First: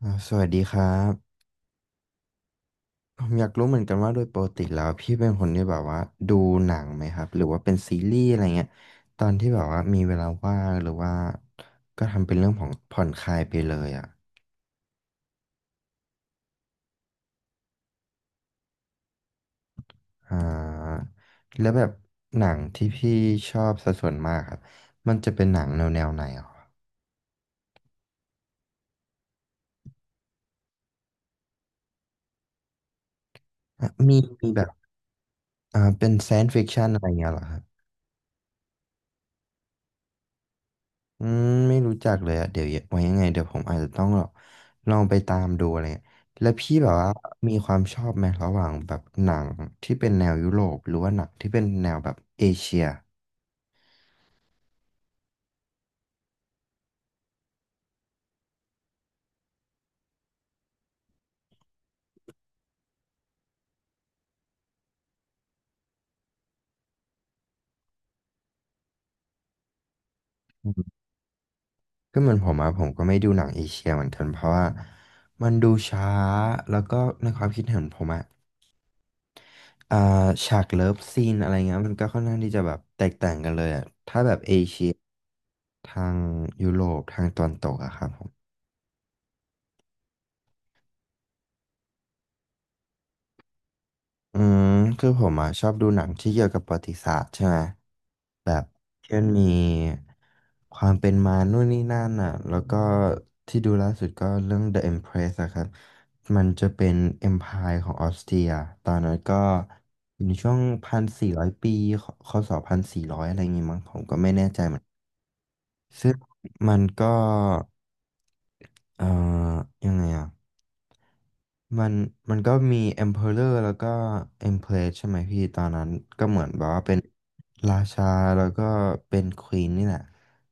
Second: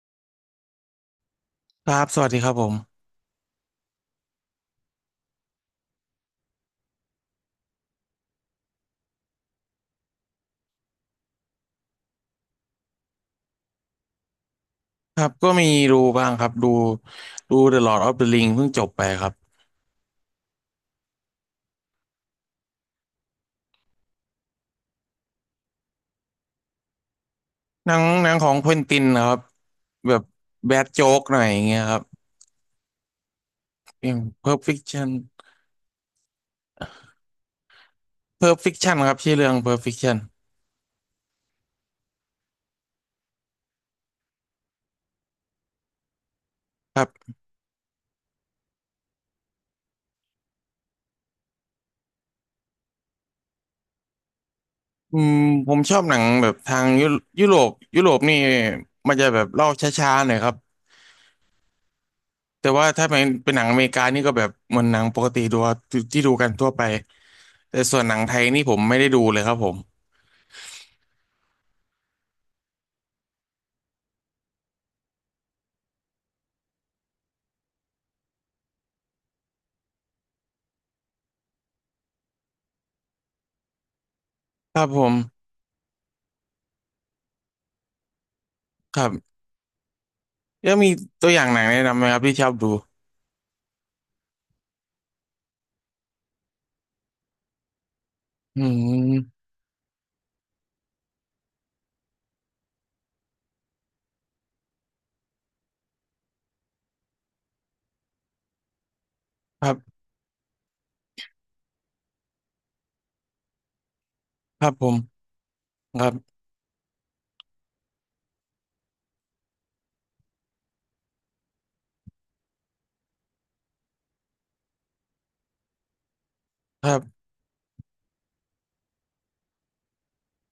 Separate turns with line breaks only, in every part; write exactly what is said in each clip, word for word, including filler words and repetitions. อ่าสวัสดีครับ
ครับสวัสดีครับผม
ผมอยากรู้เหมือนกันว่าโดยปกติแล้วพี่เป็นคนที่แบบว่าดูหนังไหมครับหรือว่าเป็นซีรีส์อะไรเงี้ยตอนที่แบบว่ามีเวลาว่างหรือว่าก็ทำเป็นเรื่องของผ่อนคลายไปเลยอ่ะ
ครับก็มีดูบ้างครับดูดู The Lord of the Ring เพิ่งจบไปครับ
อ่าแล้วแบบหนังที่พี่ชอบสัดส่วนมากครับมันจะเป็นหนังแนวแนวไหนอ่ะ
หนังหนังของเควินตินนะครับแบบแบดโจ๊กหน่อยอย่างเงี้ยครับ
อ่ะ
อย่า
มี
ง
มี
Pulp
แบบ
Fiction
อ่าเป็นไซน์ฟิคชันอะไรเงี้ยเหรอครับ
Pulp Fiction ครับชื่อเรื่อง Pulp Fiction
อืมไม่รู้จักเลยอะเดี๋ยวไว้ยังไงเดี๋ยวผมอาจจะต้องแบบลองไปตามดูอะไรเงี้ยแล้วพี่แบบ
ครั
ว่า
บ
มีความชอบไหมระหว่างแบบหนังที่เป็นแนวยุโรปหรือว่าหนังที่เป็นแนวแบบเอเชีย
อืมผมชอบหนังแบบทางยุยุโรปยุโรปนี่มันจะแบบเล่าช้าๆหน่อยครับแต่ว่าถ้าเป็นเป็นหนังอเมริกานี่ก็แบบเหมือนหนังปกติดูที่ดูกันทั่วไปแต่ส่วนหนังไทยนี่ผมไม่ได้ดูเลยครับผม
อืมก็เหมือนผมอะผมก็ไม่ดูหนังเอเชียเหมือนกันเพราะว่ามันดูช้าแล้วก็ในความคิดเห็นผมอะอ่าฉากเลิฟซีนอะไรเงี้ยมันก็ค่อนข้างที่จะแบบแตกต่างกันเลยอะถ้าแบบเอ
ค
เชี
รั
ย
บผม
ทางยุโรปทางตะวันตกอะครับ
ครับ แล้วมีตัวอย่างหนังแนะนำไหมครับที่ชอบดู
อืมคือผมอ่ะชอบดูหนังที่เกี่ยวกับประวัติศาสตร์ใช่ไหมแบ
อื
บเช่น
ม
มีความเป็นมานู่นนี่นั่นอ่ะแล้วก็ที่ดูล่าสุดก็เรื่อง The Empress อะครับมันจะเป็น Empire ของออสเตรียตอนนั้นก็
ครับ
อยู่ในช่วงพันสี่ร้อยปีคศพันสี่ร้อยอะไรอย่างงี้มั้งผมก็ไม่แน่ใจ
ครั
เห
บ
มือน
ผ
กั
ม
น
ครั
ซึ่ง
บ
มันก็เอ่อยังไงอ่ะ มันมันก็มี Emperor แล้วก็ Empress ใช่ไหมพี่ตอนนั้นก็เหมือนแบบว่า
ครั
เป็น
บ
ราชาแล้วก็เป็น Queen นี่แหละ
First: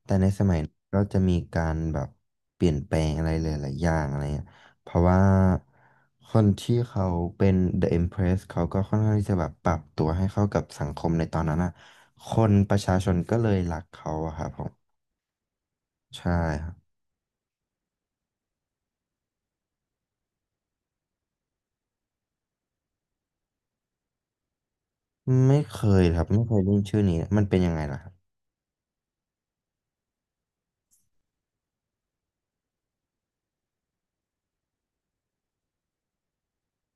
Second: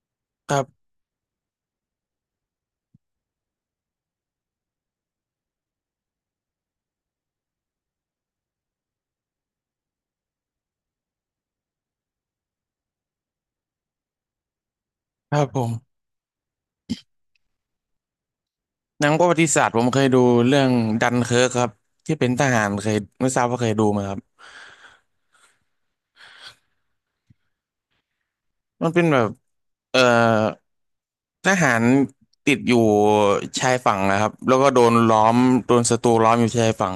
แต่ในส
ค
มัย
รั
นั้น
บ
ก็จะมีการแบบเปลี่ยนแปลงอะไรหลายๆอย่างอะไรเงี้ยเพราะว่าคนที่เขาเป็น The Empress เขาก็ค่อนข้างที่จะแบบปรับตัวให้เข้ากับสังคมในตอนนั้นอ่ะคนประชาชนก็เลยรักเขาอะครับผม
ครับผม
ใช่ครับ
หนังประวัติศาสตร์ผมเคยดูเรื่องดันเคิร์กครับที่เป็นทหารเคยไม่ทราบว่าเคยดูไหมครับ
ไม่เคยครับไม่เคยได้ยินชื่อนี้มันเป็นยังไงล่ะครับ
มันเป็นแบบเอ่อทหารติดอยู่ชายฝั่งนะครับแล้วก็โดนล้อมโดนศัตรูล้อมอยู่ชายฝั่ง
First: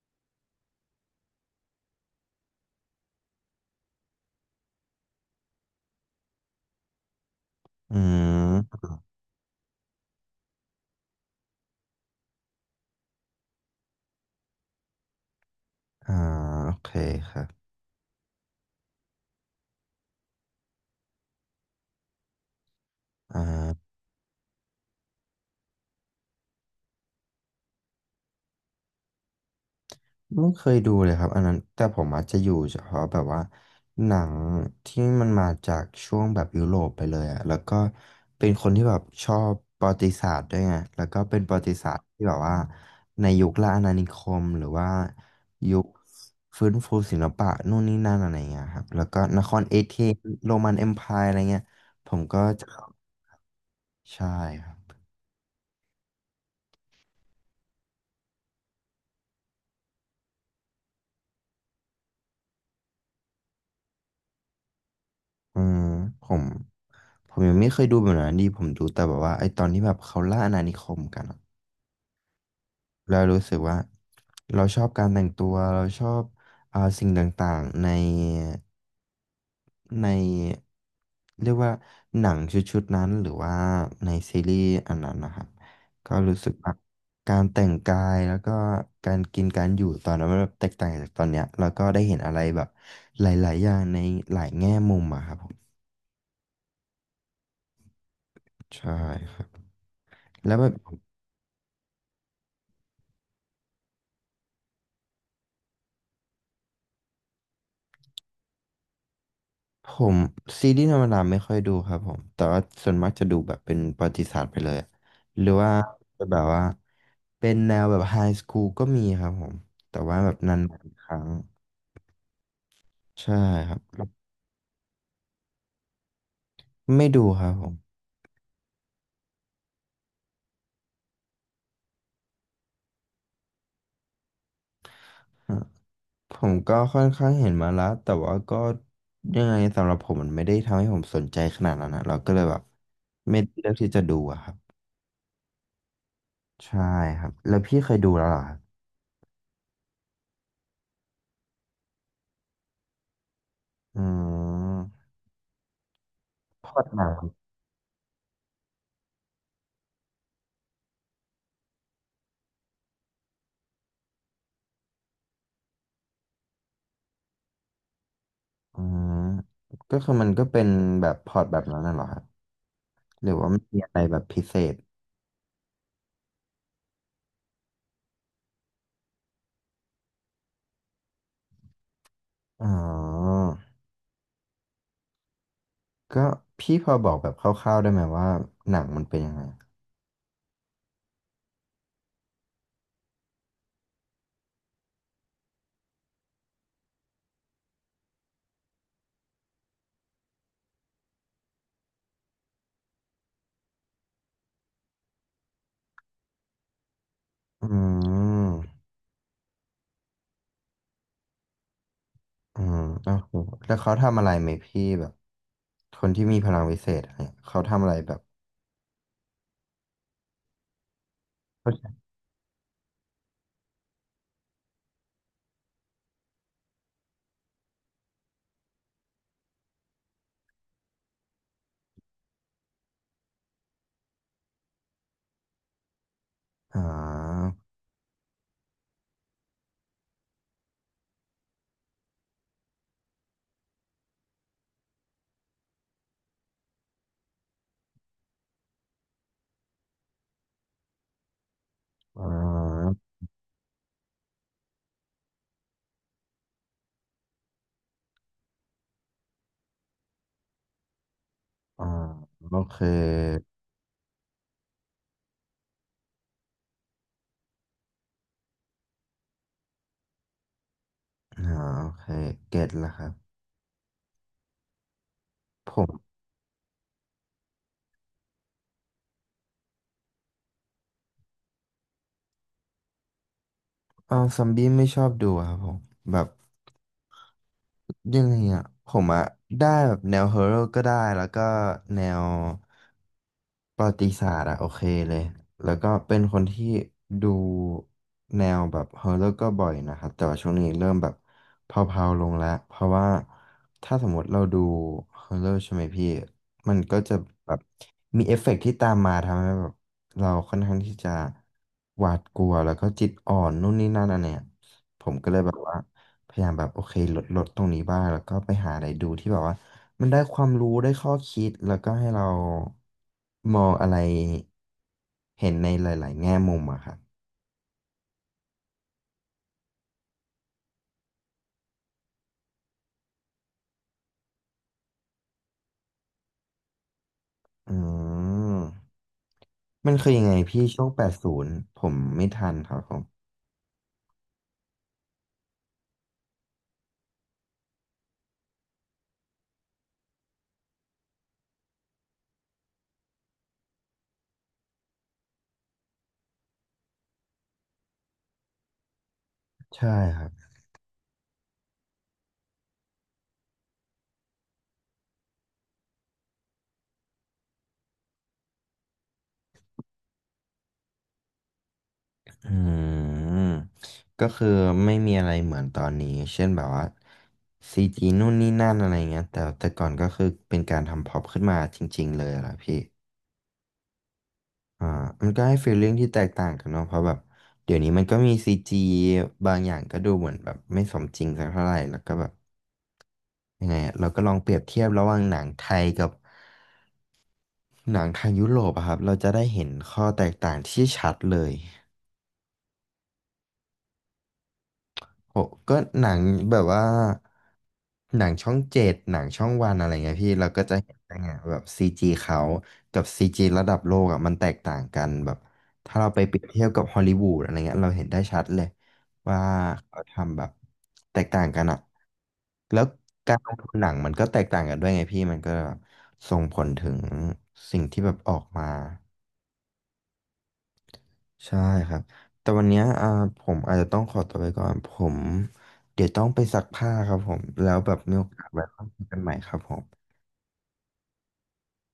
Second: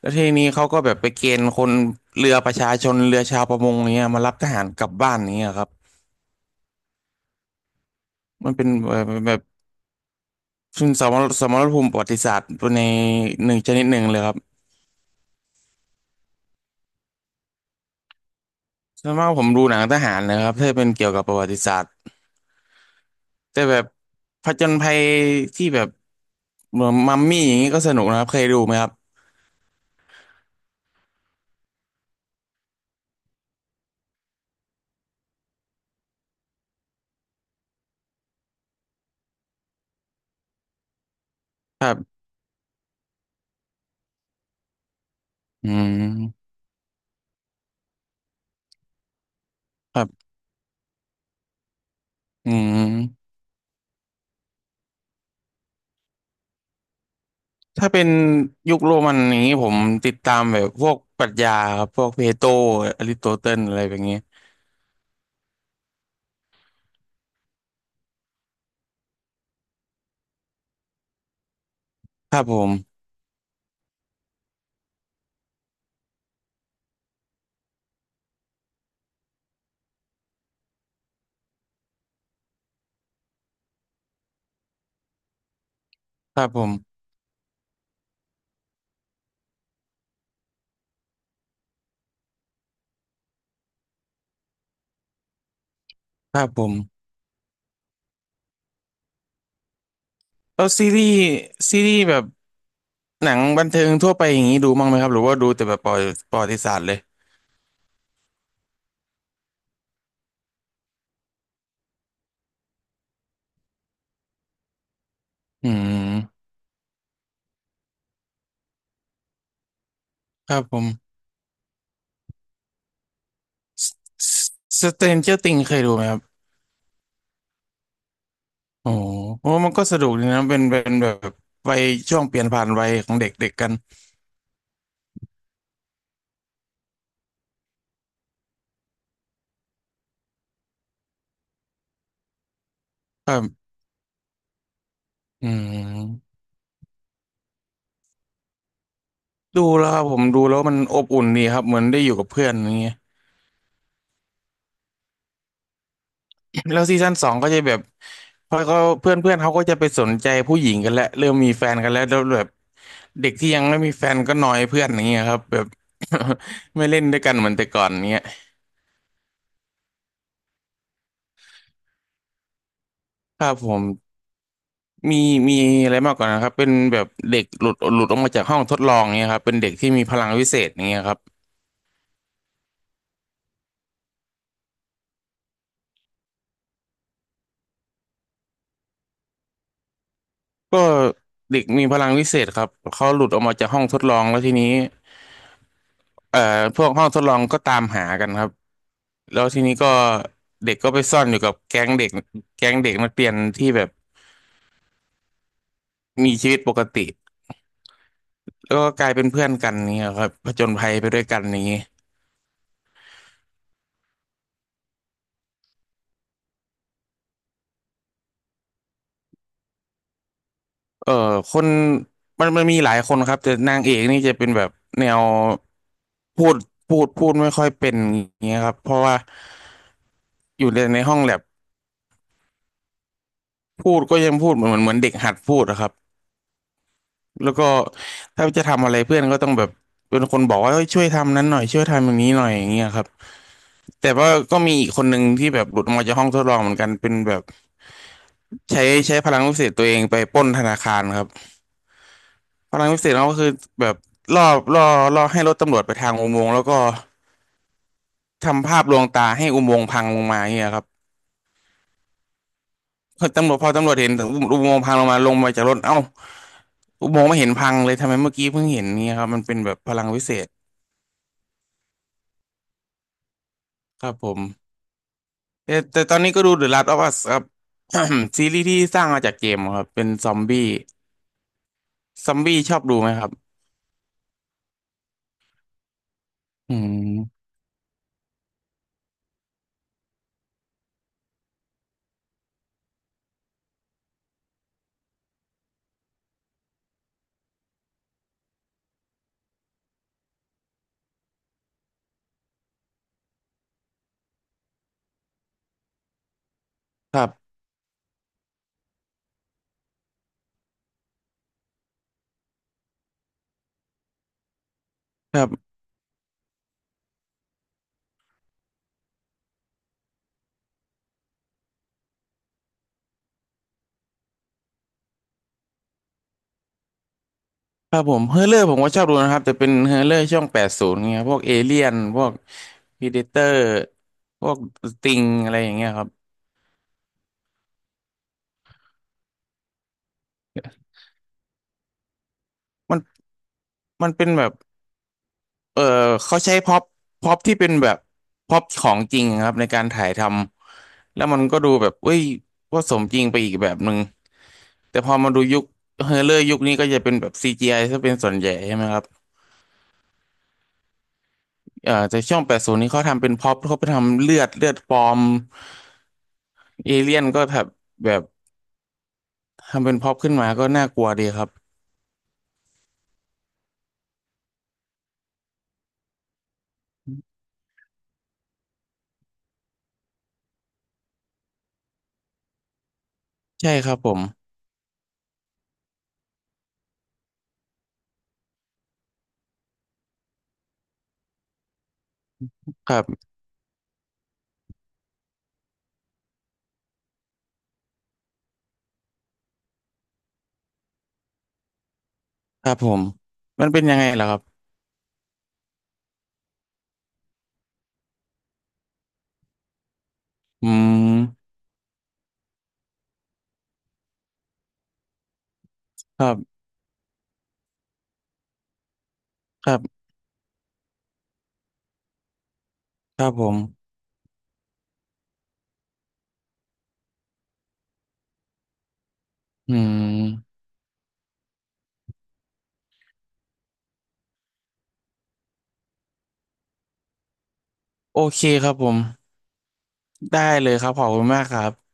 แล้วทีนี้เขาก็แบบไปเกณฑ์คนเรือประชาชนเรือชาวประมงเนี้ยมารับทหารกลับบ้านนี้ยครับ
อื
มันเป็น
ม
แบบ ซึ่งสมรสมรภูมิประวัติศาสตร์ในหนึ่งชนิดหนึ่งเลยครับ
อ่าโอเคครับ
ส่วนมากผมดูหนังทหารนะครับถ้าเป็นเกี่ยวกับประวัติศาสตร์แต่
อ่า
แบบผจญภัยที่แบบเหมือนมัมมี่อย่างนี้ก็สนุกนะครับเคยดูไหมครับ
ไม่เคยดูเลยครับอันนั้นแต่ผมอาจจะอยู่เฉพาะแบบว่าหนังที่มันมาจากช่วงแบบยุโรปไปเลยอะแล้วก็เป็นคนที่แบบชอบประวัติศาสตร์ด้วยไงแล้วก็เป็นประวัติศาสตร์ที่แบบว่าในยุคล่าอาณานิคมหรือว่า
อื
ยุค
ม
ฟื้นฟูศิลปะนู่นนี่นั่นอะไรเงี้ยครับแล้วก็นครเอเธ
ครั
นส์
บ
โรมันเอ็มไพร์อะไรเงี้ยผมก็
อื
จะเข้า
ม
ใช่ครับ
ถ้าเป็นยุคโรมันอย่างนี้ผมติดตามแบบพวกปรัชญาครับพวกเพโตรอริสโตเติลอะไรแบบนี้
อืมผม ผมยังไม่เคยดูแบบนั้นดีผมดูแต่แบบว่าไอตอนที่แบบเขาล่าอาณานิคมกันอะ
ครับผม
เรารู้สึกว่าเราชอบการแต่งตัวเราชอบอ่าสิ่งต่างๆในในเรียกว่าหนังชุดๆนั้นหรือว่าในซีรีส์อันนั้นนะครับก็รู้
ครั
สึ
บ
ก
ผ
ว่า
ม
การแต่งกายแล้วก็การกินการอยู่ตอนนั้นมันแบบแตกต่างจากตอนเนี้ยแล้วก็ได้เห็นอะไรแบบหลายๆอย่างในหลายแง่มุมอะครับผม
ครับผม
ใช่ครับแล้ว
แล้
แบ
ว
บ
ซีรีส์ซีรีส์แบบหนังบันเทิงทั่วไปอย่างนี้ดูบ้างไหมครับหรือว่าดูแต่แบบประวัติประวัติศาสตร์เลย
ผมซีรีส์ธรรมดาไม่ค่อยดูครับผมแต่ว่าส่วนมากจะดูแบบเป็นประวัติศาสตร์ไปเลยอะหรือ
อื
ว่าจะแบ
ม
บว่าเป็นแนวแบบไฮสคูลก็มีครับผมแต่ว่าแบบ
ค
นา
รับผ
นๆค
ม
รั้งใช่ครับ
สเตนเจอร์ติงเคยดูไหมครับ
ไม่ดูครับผม
โอ้โหโอ้มันก็สนุกดีนะเป็นเป็นแบบวัยช่วงเปลี่ยนผ่านวัยของเด็กๆกกัน
ฮะผมก็ค่อนข้างเห็นมาแล้วแต่ว่าก็ยังไงสำหรับผมมันไม่ได้ทำให้ผมสนใจขนาดนั้นนะเราก็เลยแบบ
ครั
ไม่ได้
บ
เลือกที่จะดูอะครับ
อืม
ใช่ครับแล้วพี่เคยดูแล้วเหรอครับ
ดูแล้วครับผมดูแล้วมันอบอุ่นดีครับเหมือนได้อยู่กับเพื่อนอย่างเงี้ย
อืมพ ล็
แล้
อ
ว
ต
ซี
หนั
ซั่น
ง
สองก็จะแบบพอเขาเพื่อนเพื่อนเขาก็จะไปสนใจผู้หญิงกันแล้วเริ่มมีแฟนกันแล้วแล้วแบบเด็กที่ยังไม่มีแฟนก็นอยเพื่อนอย่างเงี้ยครับแบบ ไม่เล่นด้วยกันเหมือนแต่ก่อนเงี้ย
อ่าก็คือมันก็เป็นแบบพอร์ตแบบนั้นน่ะเหรอครับหรือ
ค
ว่า
รับ
มัน
ผ
มีอะไร
ม
แบบพิเศษ
มีมีอะไรมากกว่านะครับเป็นแบบเด็กหลุดหลุดออกมาจากห้องทดลองเนี่ยครับเป็นเด็กที่มีพลังวิเศษอย่างเงี้ยครับ
อ๋อก็พี่พอบอกแบบคร่าวๆได้ไหมว่าหนังมันเป็นยังไง
ก็เด็กมีพลังวิเศษครับเขาหลุดออกมาจากห้องทดลองแล้วทีนี้เอ่อพวกห้องทดลองก็ตามหากันครับแล้วทีนี้ก็เด็กก็ไปซ่อนอยู่กับแก๊งเด็กแก๊งเด็กนักเรียนที่แบบมีชีวิตปกติ
อื
แล้ว
ม
ก็กลายเป็นเพื่อนกันเนี่ยครับผจญภัยไปด้วยกันนี้
อืมโอเคแล้วเขาทำอะไรไหมพี่แบบคนที่มีพลังวิเศษอะไรเนี่ยเขาทำอะไรแบบ
เออคนมันมันมีหลายคนครับแต่นางเอกนี่จะเป็นแบบแนว พูดพูดพูดไม่ค่อยเป็นอย่างเงี้ยครับเพราะว่าอยู่ในในห้องแลบพูดก็ยังพูดเหมือนเหมือนเด็กหัดพูดอะครับ
อ่า
แล้วก็ถ้าจะทำอะไรเพื่อนก็ต้องแบบเป็นคนบอกว่าเฮ้ยช่วยทำนั้นหน่อยช่วยทำอย่างนี้หน่อยอย่างเงี้ยครับแต่ว่าก็มีอีกคนหนึ่งที่แบบหลุดออกมาจากห้องทดลองเหมือนกันเป็นแบบใช้ใช้พลังวิเศษตัวเองไปปล้นธนาคารครับ
อ่
พลัง
า
วิเศษเขาก็คือแบบล่อล่อล่อให้รถตำรวจไปทางอุโมงค์แล้วก็ทำภาพลวงตาให้อุโมงค์พังลงมาอย่างเงี้ยครับ
อ่าโอเค
พอตำรวจพอตำรวจเห็นอุโมงค์พังลงมาลงมาจากรถเอ้า อมโงไม่เห็นพังเลยทำไมเมื่อกี้เพิ่งเห็นเนี่ยครับมันเป็นแบบพลังวิเศษ
อ่าโอเคเก็ตแล้วครับ
ครับผม
ผ
แต่แต่
ม
ตอนนี้ก็ดู The Last of Us ครับ ซีรีส์ที่สร้างมาจากเกมครับเป็นซอมบี้ซอมบี้ชอบดูไหมครับ
เออซอมบี้ไม่ชอบดูครับผมแบบ
อืม
ยังไงอ่ะผมอ่ะได้แบบแนวฮอร์เรก็ได้แล้วก็แนวประวัติศาสตร์อ่ะโอเคเลยแล้วก็เป็นคนที่ดูแนวแบบฮอร์เรก็บ่อยนะครับแต่ว่าช่วงนี้เริ่มแบบเพลาๆลงแล้วเพราะว่าถ้าสมมติเราดูฮอร์เรใช่ไหมพี่มันก็จะ
ครั
แบ
บ
บมีเอฟเฟกต์ที่ตามมาทำให้แบบเราค่อนข้างที่จะหวาดกลัวแล้วก็จิตอ่อนนู่นนี่นั่นอันเนี้ยผมก็
ค
เลย
รั
แบบ
บ
ว่า พยายามแบบโอเคลดลดตรงนี้บ้างแล้วก็ไปหาอะไรดูที่แบบว่ามันได้ความรู้ได้ข้อคิดแล้วก็ให้เรามองอะไรเห็นในหลายๆแง่มุมอะครับ
ครับผมเฮอร์เรอร์ผมก็ชอบดูนะครับแต่เป็นเฮอร์เรอร์ช่วงแปดศูนย์เงี้ยพวกเอเลี่ยนพวกพีเดเตอร์พวกสติงอะไรอย่างเงี้ยครับ
อืมมันคือยังไงพี่ช่วงแปดศูนย์ผมไม่ทันครับผ
มัน
ม
มันเป็นแบบ เออเขาใช้พ็อปพ็อปที่เป็นแบบพ็อปของจริงครับในการถ่ายทำแล้วมันก็ดูแบบเอ้ยว่าสมจริงไปอีกแบบหนึ่งแต่พอมาดูยุคเฮอร์เลอร์ยุคนี้ก็จะเป็นแบบซี จี ไอ ซะเป็นส่วนใหญ่ใช่ไหมครับ
ใช่ครับ
เออแต่ช่วงแปดศูนย์นี้เขาทำเป็นพ็อปเขาไปทำเลือดเลือดปลอมเอเลี่ยนก็แบบแบบทำเป็นพ็อปขึ้นมาก็น่ากลัวดีครับ
อืมก็คือไม่มีอะไรเหมือนตอนนี้เช่นแบบว่าซีจีนู่นนี่นั่นอะไรเงี้ยแต่แต่ก่อนก็คือเป็นการทำพ็อปขึ้นมาจริงๆเลยอะล่ะพี่
ใช่ครับผม
อ่ามันก็ให้ฟีลลิ่งที่แตกต่างกันเนาะเพราะแบบเดี๋ยวนี้มันก็มีซีจีบางอย่างก็ดูเหมือนแบบไม่สมจริงสักเท่าไหร่แล้วก็แบบ
ครับ
ยังไงอะเราก็ลองเปรียบเทียบระหว่างหนังไทยกับหนังทางยุโรปอะครับเราจะได้เห็นข้อแตกต่างที่ชัดเลย
ครับผมมันเป็นยังไงล่ะครับ
โหก็หนังแบบว่าหนังช่องเจ็ดหนังช่องวันอะไรเงี้ยพี่เราก็
อื
จะเห็นได้ไง
ม
แบบซีจีเขากับซีจีระดับโลกอ่ะมันแตกต่างกันแบบถ้าเราไป
ครั
เปรียบ
บ
เทียบกับฮอลลีวูดอะไรเงี้ยเราเห็นได้ชัดเลยว่า
ครั
เขา
บ
ทำแบบแตกต่างกันอ่ะแล้ว
ครับ
การ
ผ
ลง
ม
ทุนหนังมันก็แตกต่างกันด้วยไงพี่มันก็ส่งผลถึงสิ่งที่แบบออกมา
อืม
ใช่ครับแต่วันเนี้ยอ่าผมอาจจะต้องขอตัวไปก่อนผมเดี๋ยวต้องไปซักผ้าครับผมแล้วแบบมี
โอ
โอ
เค
กาสไว้
ครับ
ค
ผม
ุยกันใหม่ครับผม
ได้เลยครับขอบคุณมากครับ